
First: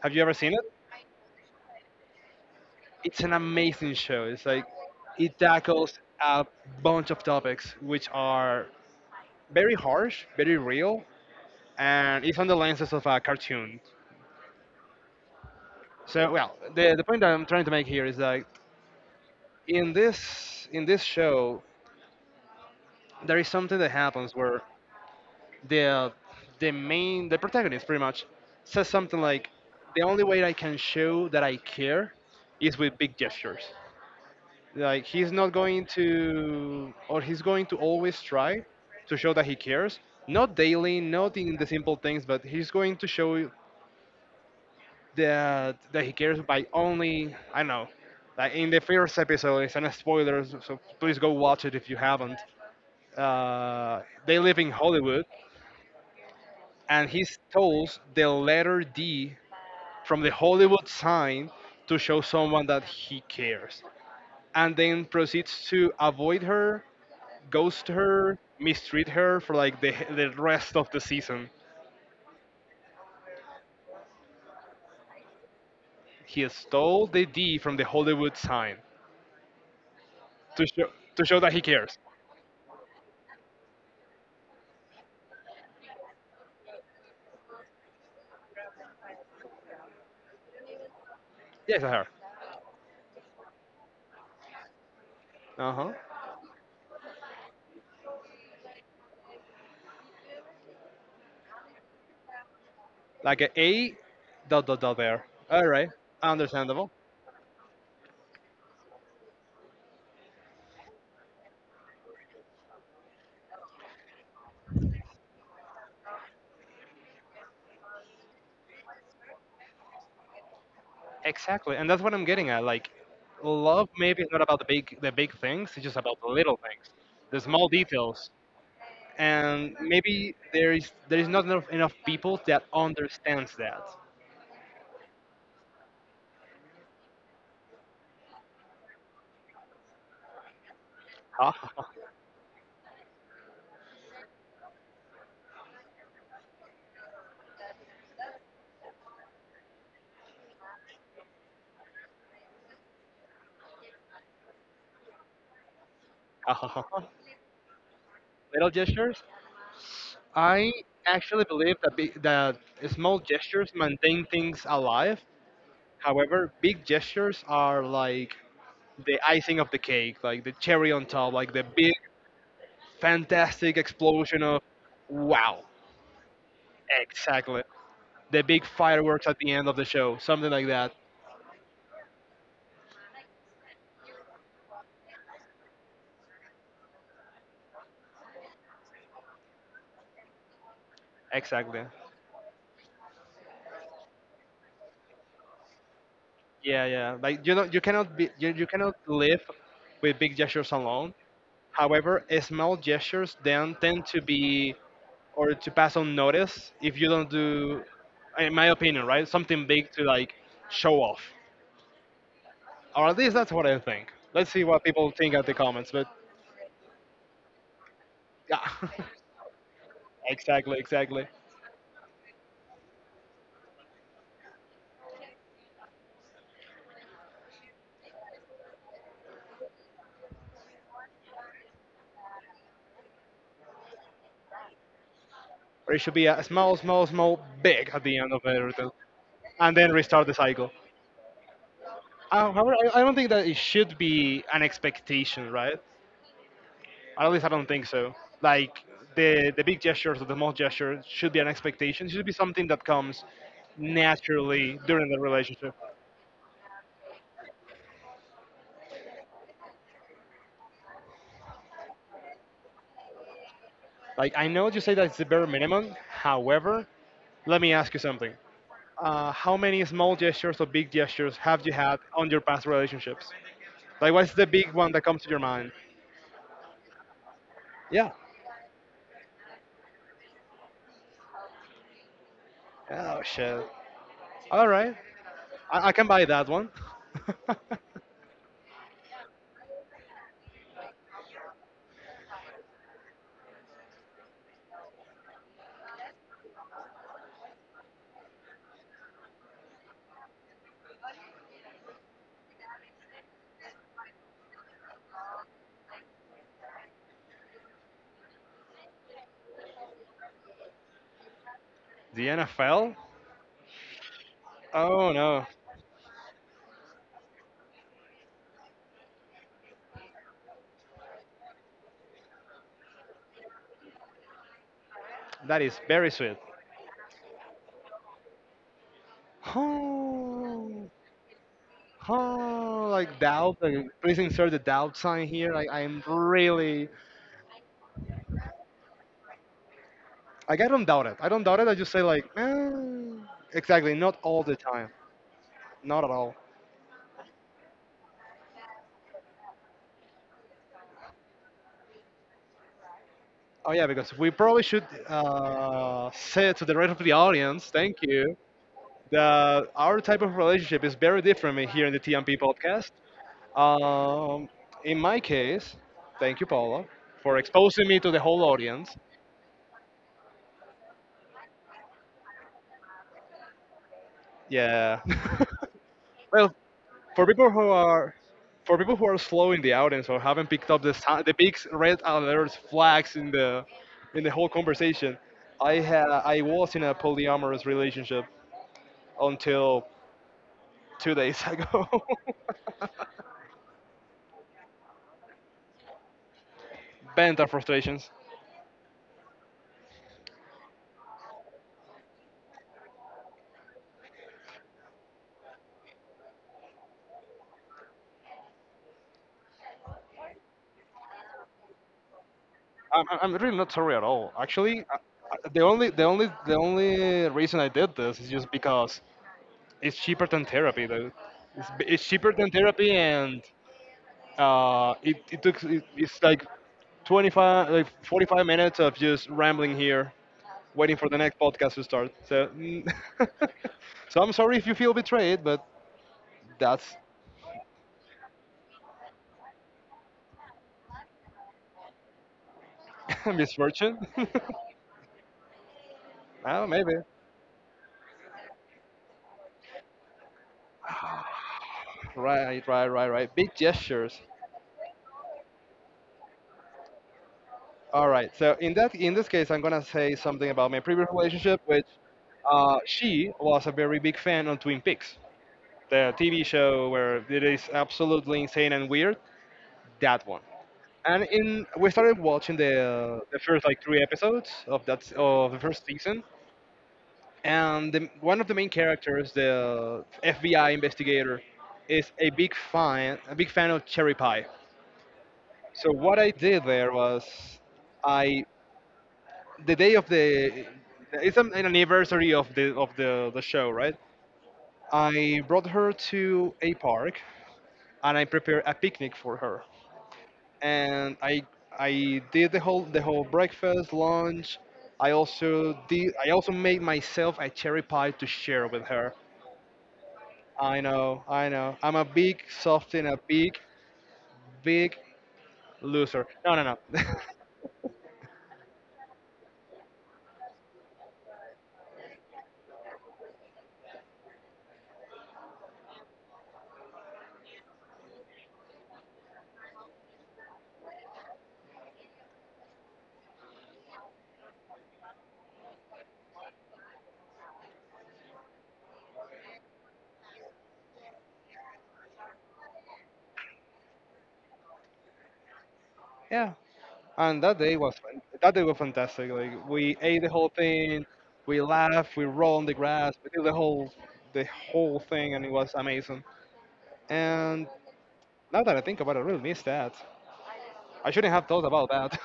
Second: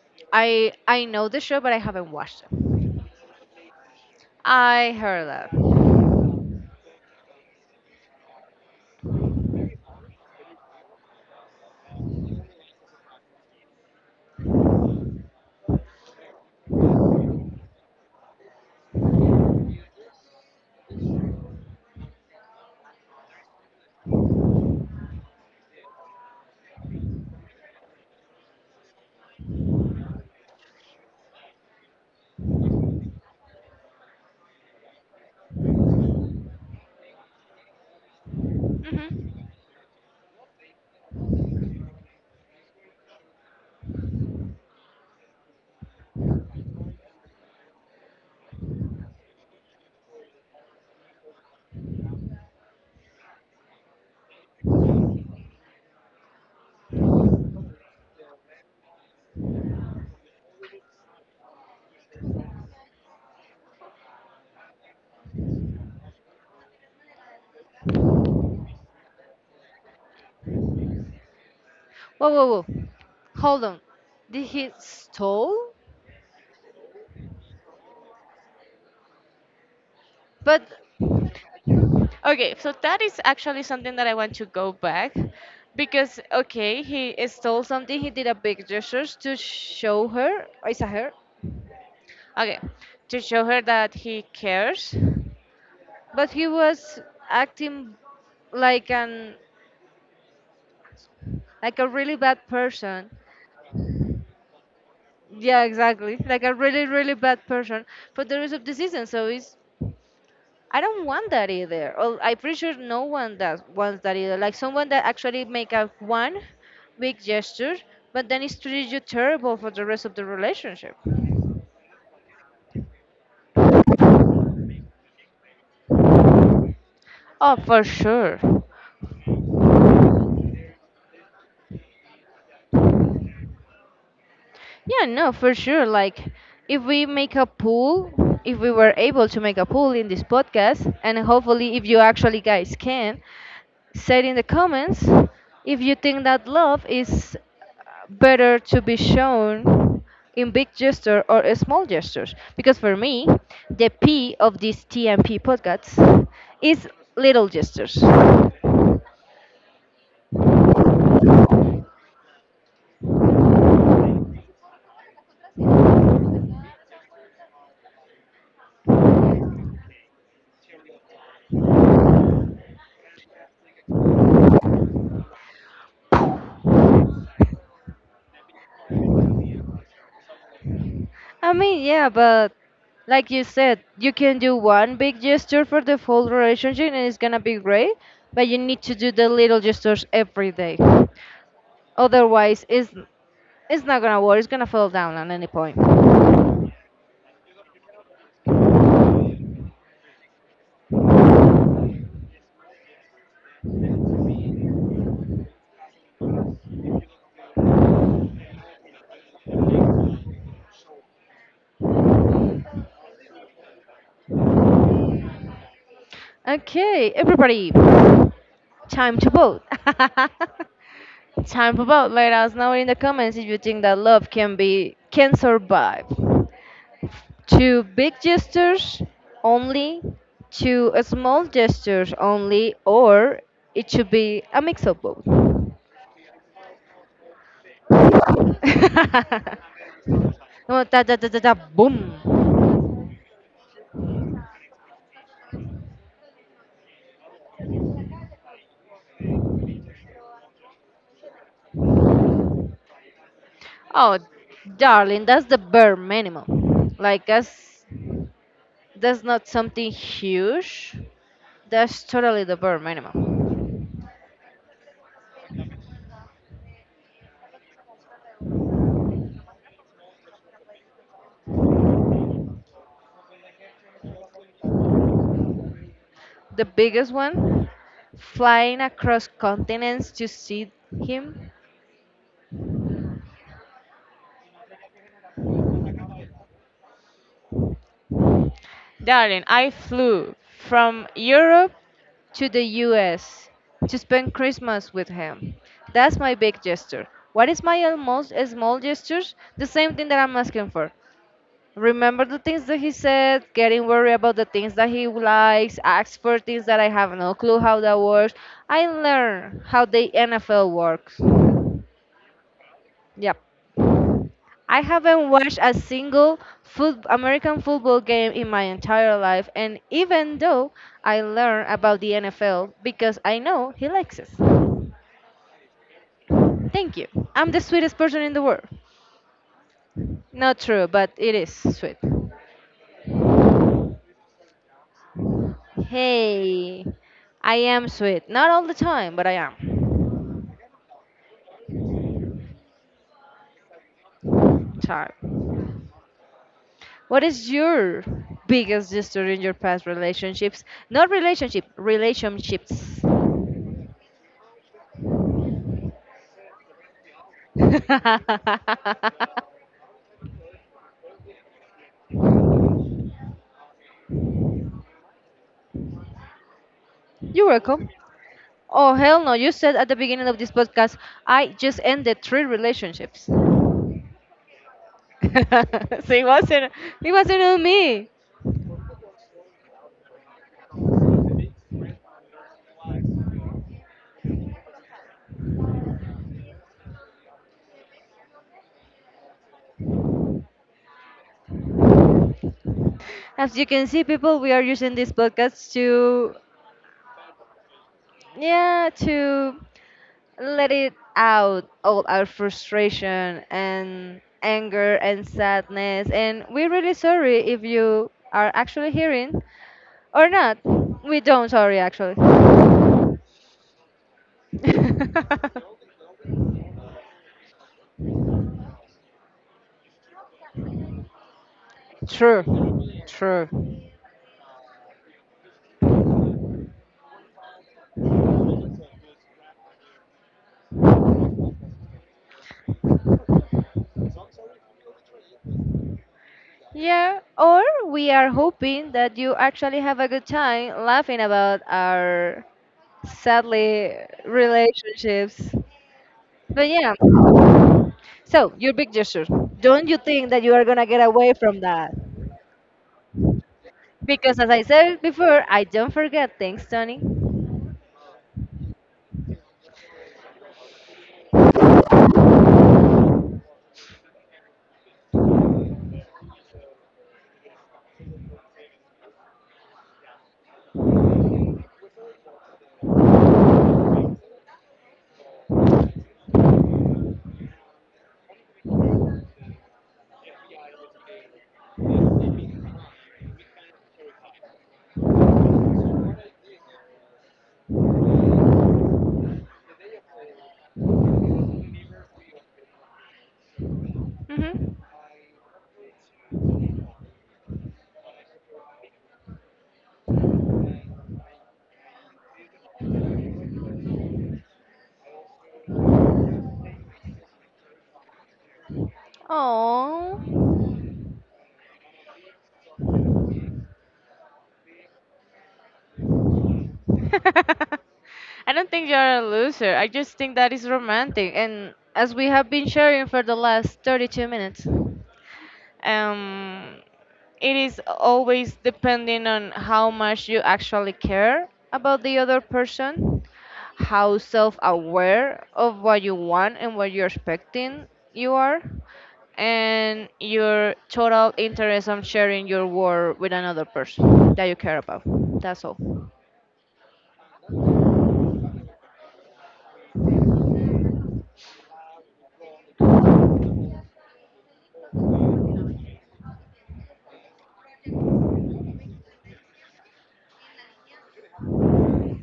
S2: Have you ever seen it?
S1: I I know the show, but I haven't watched it.
S2: It's an amazing show. It's like
S1: I heard
S2: it
S1: that.
S2: tackles a bunch of topics which are very harsh, very real, and it's on the lenses of a cartoon. So, well, the, the point that I'm trying to make here is that in this in this show there is something that happens where the the main the protagonist pretty much says something like, the only way I can show that I care is with big gestures. Like, he's not going to, or he's going to always try to show
S1: Hmm.
S2: that he cares, not daily, not in the simple things, but he's going to show that that he cares by only, I don't know, like in the first episode. It's an spoiler, so so please go watch it if you haven't. Uh, they live in Hollywood, and he steals the letter D from the Hollywood sign to show someone that he cares, and then proceeds to avoid her, ghost her, mistreat her for like the the rest of the season.
S1: Whoa, whoa, whoa! Hold on. Did he stole?
S2: He stole the D from the Hollywood sign
S1: But
S2: to show to show that he cares.
S1: okay, so that is actually something that I want to go back because, okay, he stole something. He did a big gesture to show her. Or is that her?
S2: Yes, I heard.
S1: Okay, to show her that he cares.
S2: Uh huh.
S1: But he was acting like an like a really bad person.
S2: Like a A, dot dot dot there.
S1: Yeah,
S2: All right,
S1: exactly. Like a really,
S2: understandable.
S1: really bad person for the rest of the season. So it's I don't want that either. Or I'm pretty sure no one does wants that either. Like someone that actually make a one big gesture, but then it's treated you terrible for the rest of the relationship.
S2: Exactly, and that's what I'm getting at. Like, love maybe is not about the big the big things. It's just about the little things, the
S1: Oh,
S2: small
S1: for
S2: details.
S1: sure.
S2: And maybe there is there is not enough, enough people that understands that.
S1: Yeah, no, for sure. Like if we make a pool, if we were able to make a pool in this podcast, and hopefully if you actually guys can, say in the comments if you think that love is better to be shown in big gesture or a small gestures. Because for me, the P of this T M P podcast
S2: Ha, ha, ha, ha,
S1: is
S2: ha, ha.
S1: little gestures.
S2: Little gestures. I actually believe that big, that small gestures maintain things alive. However, big gestures are like the icing of the cake, like the cherry on top, like the big fantastic explosion of wow. Exactly. The big fireworks at the end of the show, something like that.
S1: I mean, yeah, but like you said, you can do one big gesture for the whole relationship and it's gonna be great, but you need to do the little gestures every day.
S2: Exactly.
S1: Otherwise, it's, it's not gonna work, it's gonna fall down at any point.
S2: Yeah, yeah. Like, you know, you cannot be, you, you cannot live with big gestures alone. However, small gestures then tend to be, or to pass unnoticed if you don't do, in my opinion, right, something big to like show off, or at least that's what I think. Let's see what people think at the comments, but
S1: Okay, everybody,
S2: yeah,
S1: time to vote.
S2: exactly, exactly.
S1: time to vote. Let us know in the comments if you think that love can be can survive. Two big gestures only, two uh, small gestures only, or it should be a mix of both.
S2: Or it should be a small, small, small, big at the end of everything, and then restart the cycle.
S1: No, da, da, da, da, da,
S2: Um,
S1: boom.
S2: however, I, I don't think that it should be an expectation, right? At least I don't think so. Like, the the big gestures or the small gestures should be an expectation. Should be something that comes
S1: Oh,
S2: naturally during the
S1: darling, that's the
S2: relationship.
S1: bare minimum. Like, that's that's not something huge. That's totally the bare minimum.
S2: Like, I know you say that it's the bare minimum. However, let me ask you something. Uh, how many small gestures or big gestures have you had on your past relationships? Like, what's the big one that comes to your mind?
S1: The biggest one,
S2: Yeah.
S1: flying across continents to see him.
S2: Oh shit. All right. I, I can buy that one.
S1: Darling, I flew from Europe to the U S to spend Christmas with him. That's my big gesture. What is my almost small gestures? The same thing that I'm asking for. Remember the things that he said, getting worried about the things that he likes, ask for things that I have no clue how that works. I learn how the N F L works.
S2: The N F L?
S1: Yep. I
S2: Oh
S1: haven't
S2: no,
S1: watched a single foot American football game in my entire life, and even though I learn about the N F L because I know he likes it.
S2: that is very sweet.
S1: Thank you. I'm the sweetest person in the world. Not true,
S2: Oh,
S1: but it is sweet.
S2: oh, like doubt. Like, please insert the doubt sign here. Like I'm
S1: Hey,
S2: really,
S1: I am sweet. Not all the time, but I am.
S2: like I don't doubt it. I don't doubt it. I just say like, eh, exactly. Not all the time.
S1: Time.
S2: Not at all.
S1: What is your biggest history in your past relationships? Not relationship, relationships.
S2: Oh yeah, because we probably should uh, say to the rest of the audience. Thank you. That our type of relationship is very different in- here in the T M P podcast. Um, in my case, thank you, Paula, for
S1: You're
S2: exposing
S1: welcome.
S2: me to the whole
S1: Oh,
S2: audience.
S1: hell no. You said at the beginning of this podcast, I just ended three relationships. so
S2: Yeah.
S1: it
S2: Well,
S1: wasn't it
S2: for
S1: wasn't
S2: people
S1: on
S2: who
S1: me.
S2: are for people who are slow in the audience, or haven't picked up the si- the big red alert flags in the in the whole conversation, I had I was in a polyamorous relationship until two days ago.
S1: As you can see, people, we are using this podcast to
S2: Bent our frustrations.
S1: yeah, to let it out all our frustration and anger and sadness. And we're really sorry if you are actually hearing or not. We don't sorry actually.
S2: I'm, I'm I'm really not sorry at all. Actually, I, I- the only the only the only reason I did this is just because it's cheaper than therapy. Though. It's, b- it's cheaper
S1: true.
S2: than therapy and,
S1: True.
S2: uh, it it took it, it's like twenty-five, like forty-five minutes of just rambling here, waiting for the next podcast to start. So mm, so I'm sorry if you feel betrayed, but that's
S1: Yeah, or we are hoping that you actually have a good time laughing about our sadly
S2: misfortune.
S1: relationships.
S2: Oh,
S1: But
S2: maybe.
S1: yeah, so your big gesture. Don't you think that you are gonna get away from that?
S2: Right, right, right, right. Big gestures.
S1: Because as I said before, I don't forget things, Tony.
S2: All right. So in that in this case, I'm gonna say something about my previous relationship, which, uh, she was a very big fan of Twin Peaks, the T V show where it is absolutely insane and weird. That one. And in we started watching the the first, like, three episodes of that of the first season, and the, one of the main characters, the F B I investigator, is a big fan a big fan of cherry pie. So what I did there was, I the day of the it's an an anniversary of the of the the show, right?
S1: Mm-hmm.
S2: I brought her to a park and I prepared a picnic for her. And I I did the whole the whole breakfast lunch. I also did I also made myself a cherry pie to share with her.
S1: Oh.
S2: I know, I know. I'm a big soft and a big big loser. No, no, no.
S1: I don't think you're a loser. I just think that is romantic. And as we have been sharing for the last thirty-two minutes. um, it is always depending on how much you actually care about the other person, how self aware of what you want and what you're expecting you are, and your total interest on sharing your work with another person that you care about. That's all.
S2: Yeah, and that day was fan- that day was fantastic. Like we ate the whole thing, we laughed, we rolled on the grass, we did the whole the whole thing, and it was amazing. And now that I think about it, I really miss that. I shouldn't have thought about that.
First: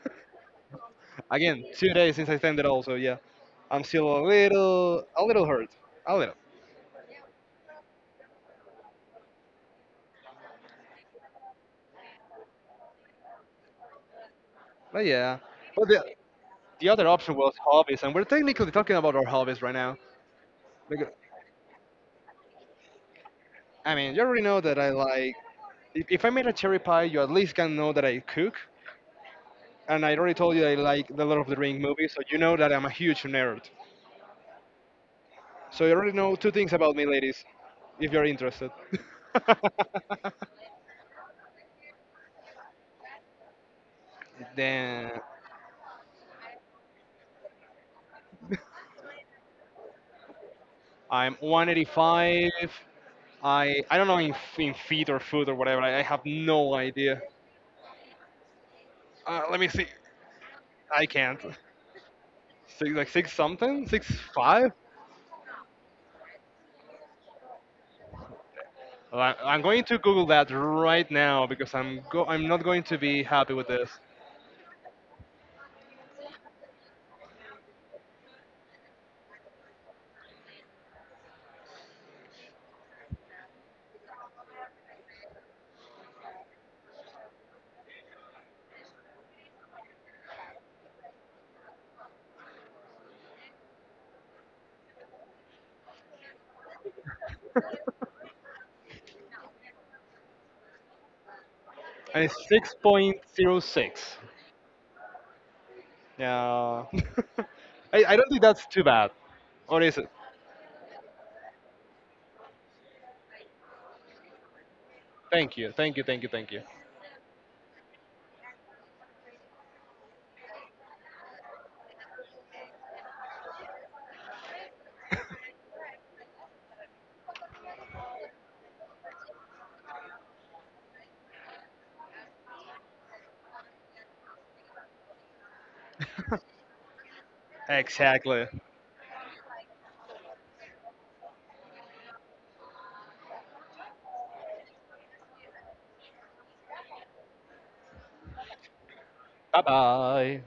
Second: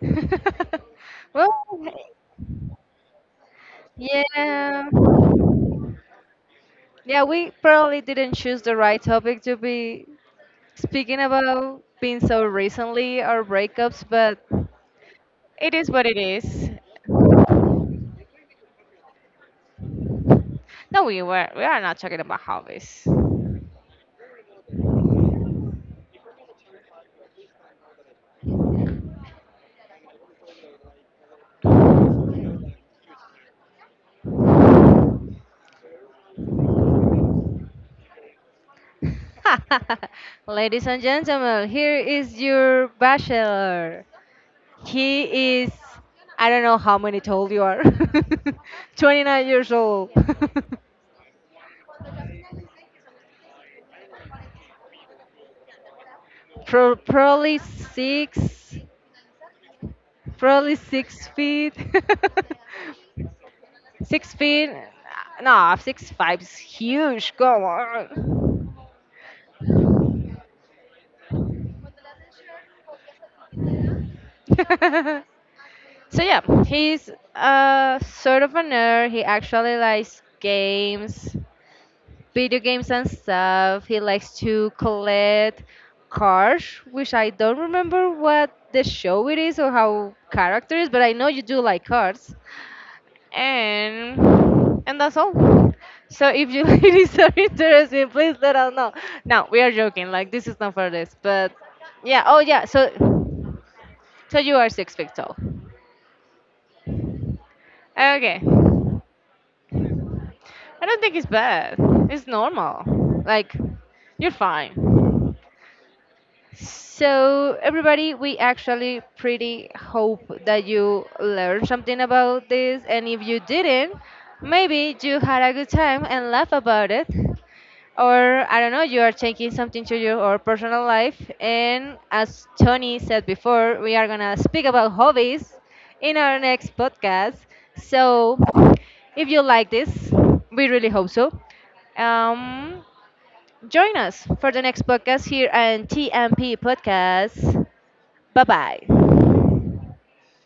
S1: well,
S2: Again, two days since I stand it all, so yeah, I'm still a
S1: yeah.
S2: little, a little hurt, a little.
S1: Yeah, we probably didn't choose the right topic to be speaking about being so recently or breakups, but
S2: But yeah,
S1: it
S2: but
S1: is
S2: the,
S1: what it is.
S2: the other option was hobbies, and we're technically talking about our hobbies right now.
S1: No,
S2: Because,
S1: we were we are not talking about hobbies.
S2: I mean, you already know that I like. If, if I made a cherry pie, you at least can know that I cook, and I already told you I like the Lord of the Ring movie, so you know that I'm a huge nerd. So you already know two things about me, ladies, if you're interested.
S1: ladies and gentlemen, here is your bachelor.
S2: Then
S1: He is, I don't know how many old you are, twenty-nine years old.
S2: I'm one eighty-five. I I don't know in, in feet or foot or whatever. I, I have no
S1: Pro-
S2: idea.
S1: probably six,
S2: Uh, let me see.
S1: probably
S2: I
S1: six
S2: can't.
S1: feet,
S2: Six, like six something, six
S1: six feet.
S2: five.
S1: No, six five is huge. Come on.
S2: Well, I- I'm going to Google that right now because I'm go I'm not going to be happy with this.
S1: so yeah, he's uh sort of a nerd. He actually likes games, video games and stuff. He likes to collect cars, which I don't remember what the show it is or how character is, but I know you do like cars. And and that's all. So if you ladies are interested, please let us know. No, we are joking. Like, this is not for this, but
S2: And
S1: yeah. Oh
S2: it's
S1: yeah.
S2: six
S1: So
S2: point zero six.
S1: so you are six feet tall.
S2: Yeah. I, I don't
S1: Okay.
S2: think that's too bad. Or is it?
S1: I don't think it's bad. It's normal. Like, you're fine.
S2: Thank you, thank you, thank you, thank you.
S1: So, everybody, we actually pretty hope that you learned something about this. And if you didn't, maybe you had a good time and laugh about it. Or, I don't know, you are taking something to your or personal life. And as Tony said before, we are going to speak about hobbies in our next podcast. So,
S2: Exactly.
S1: if you like this, we really hope so. Um, Join us for the next podcast here on T M P Podcast. Bye bye.
S2: Bye bye.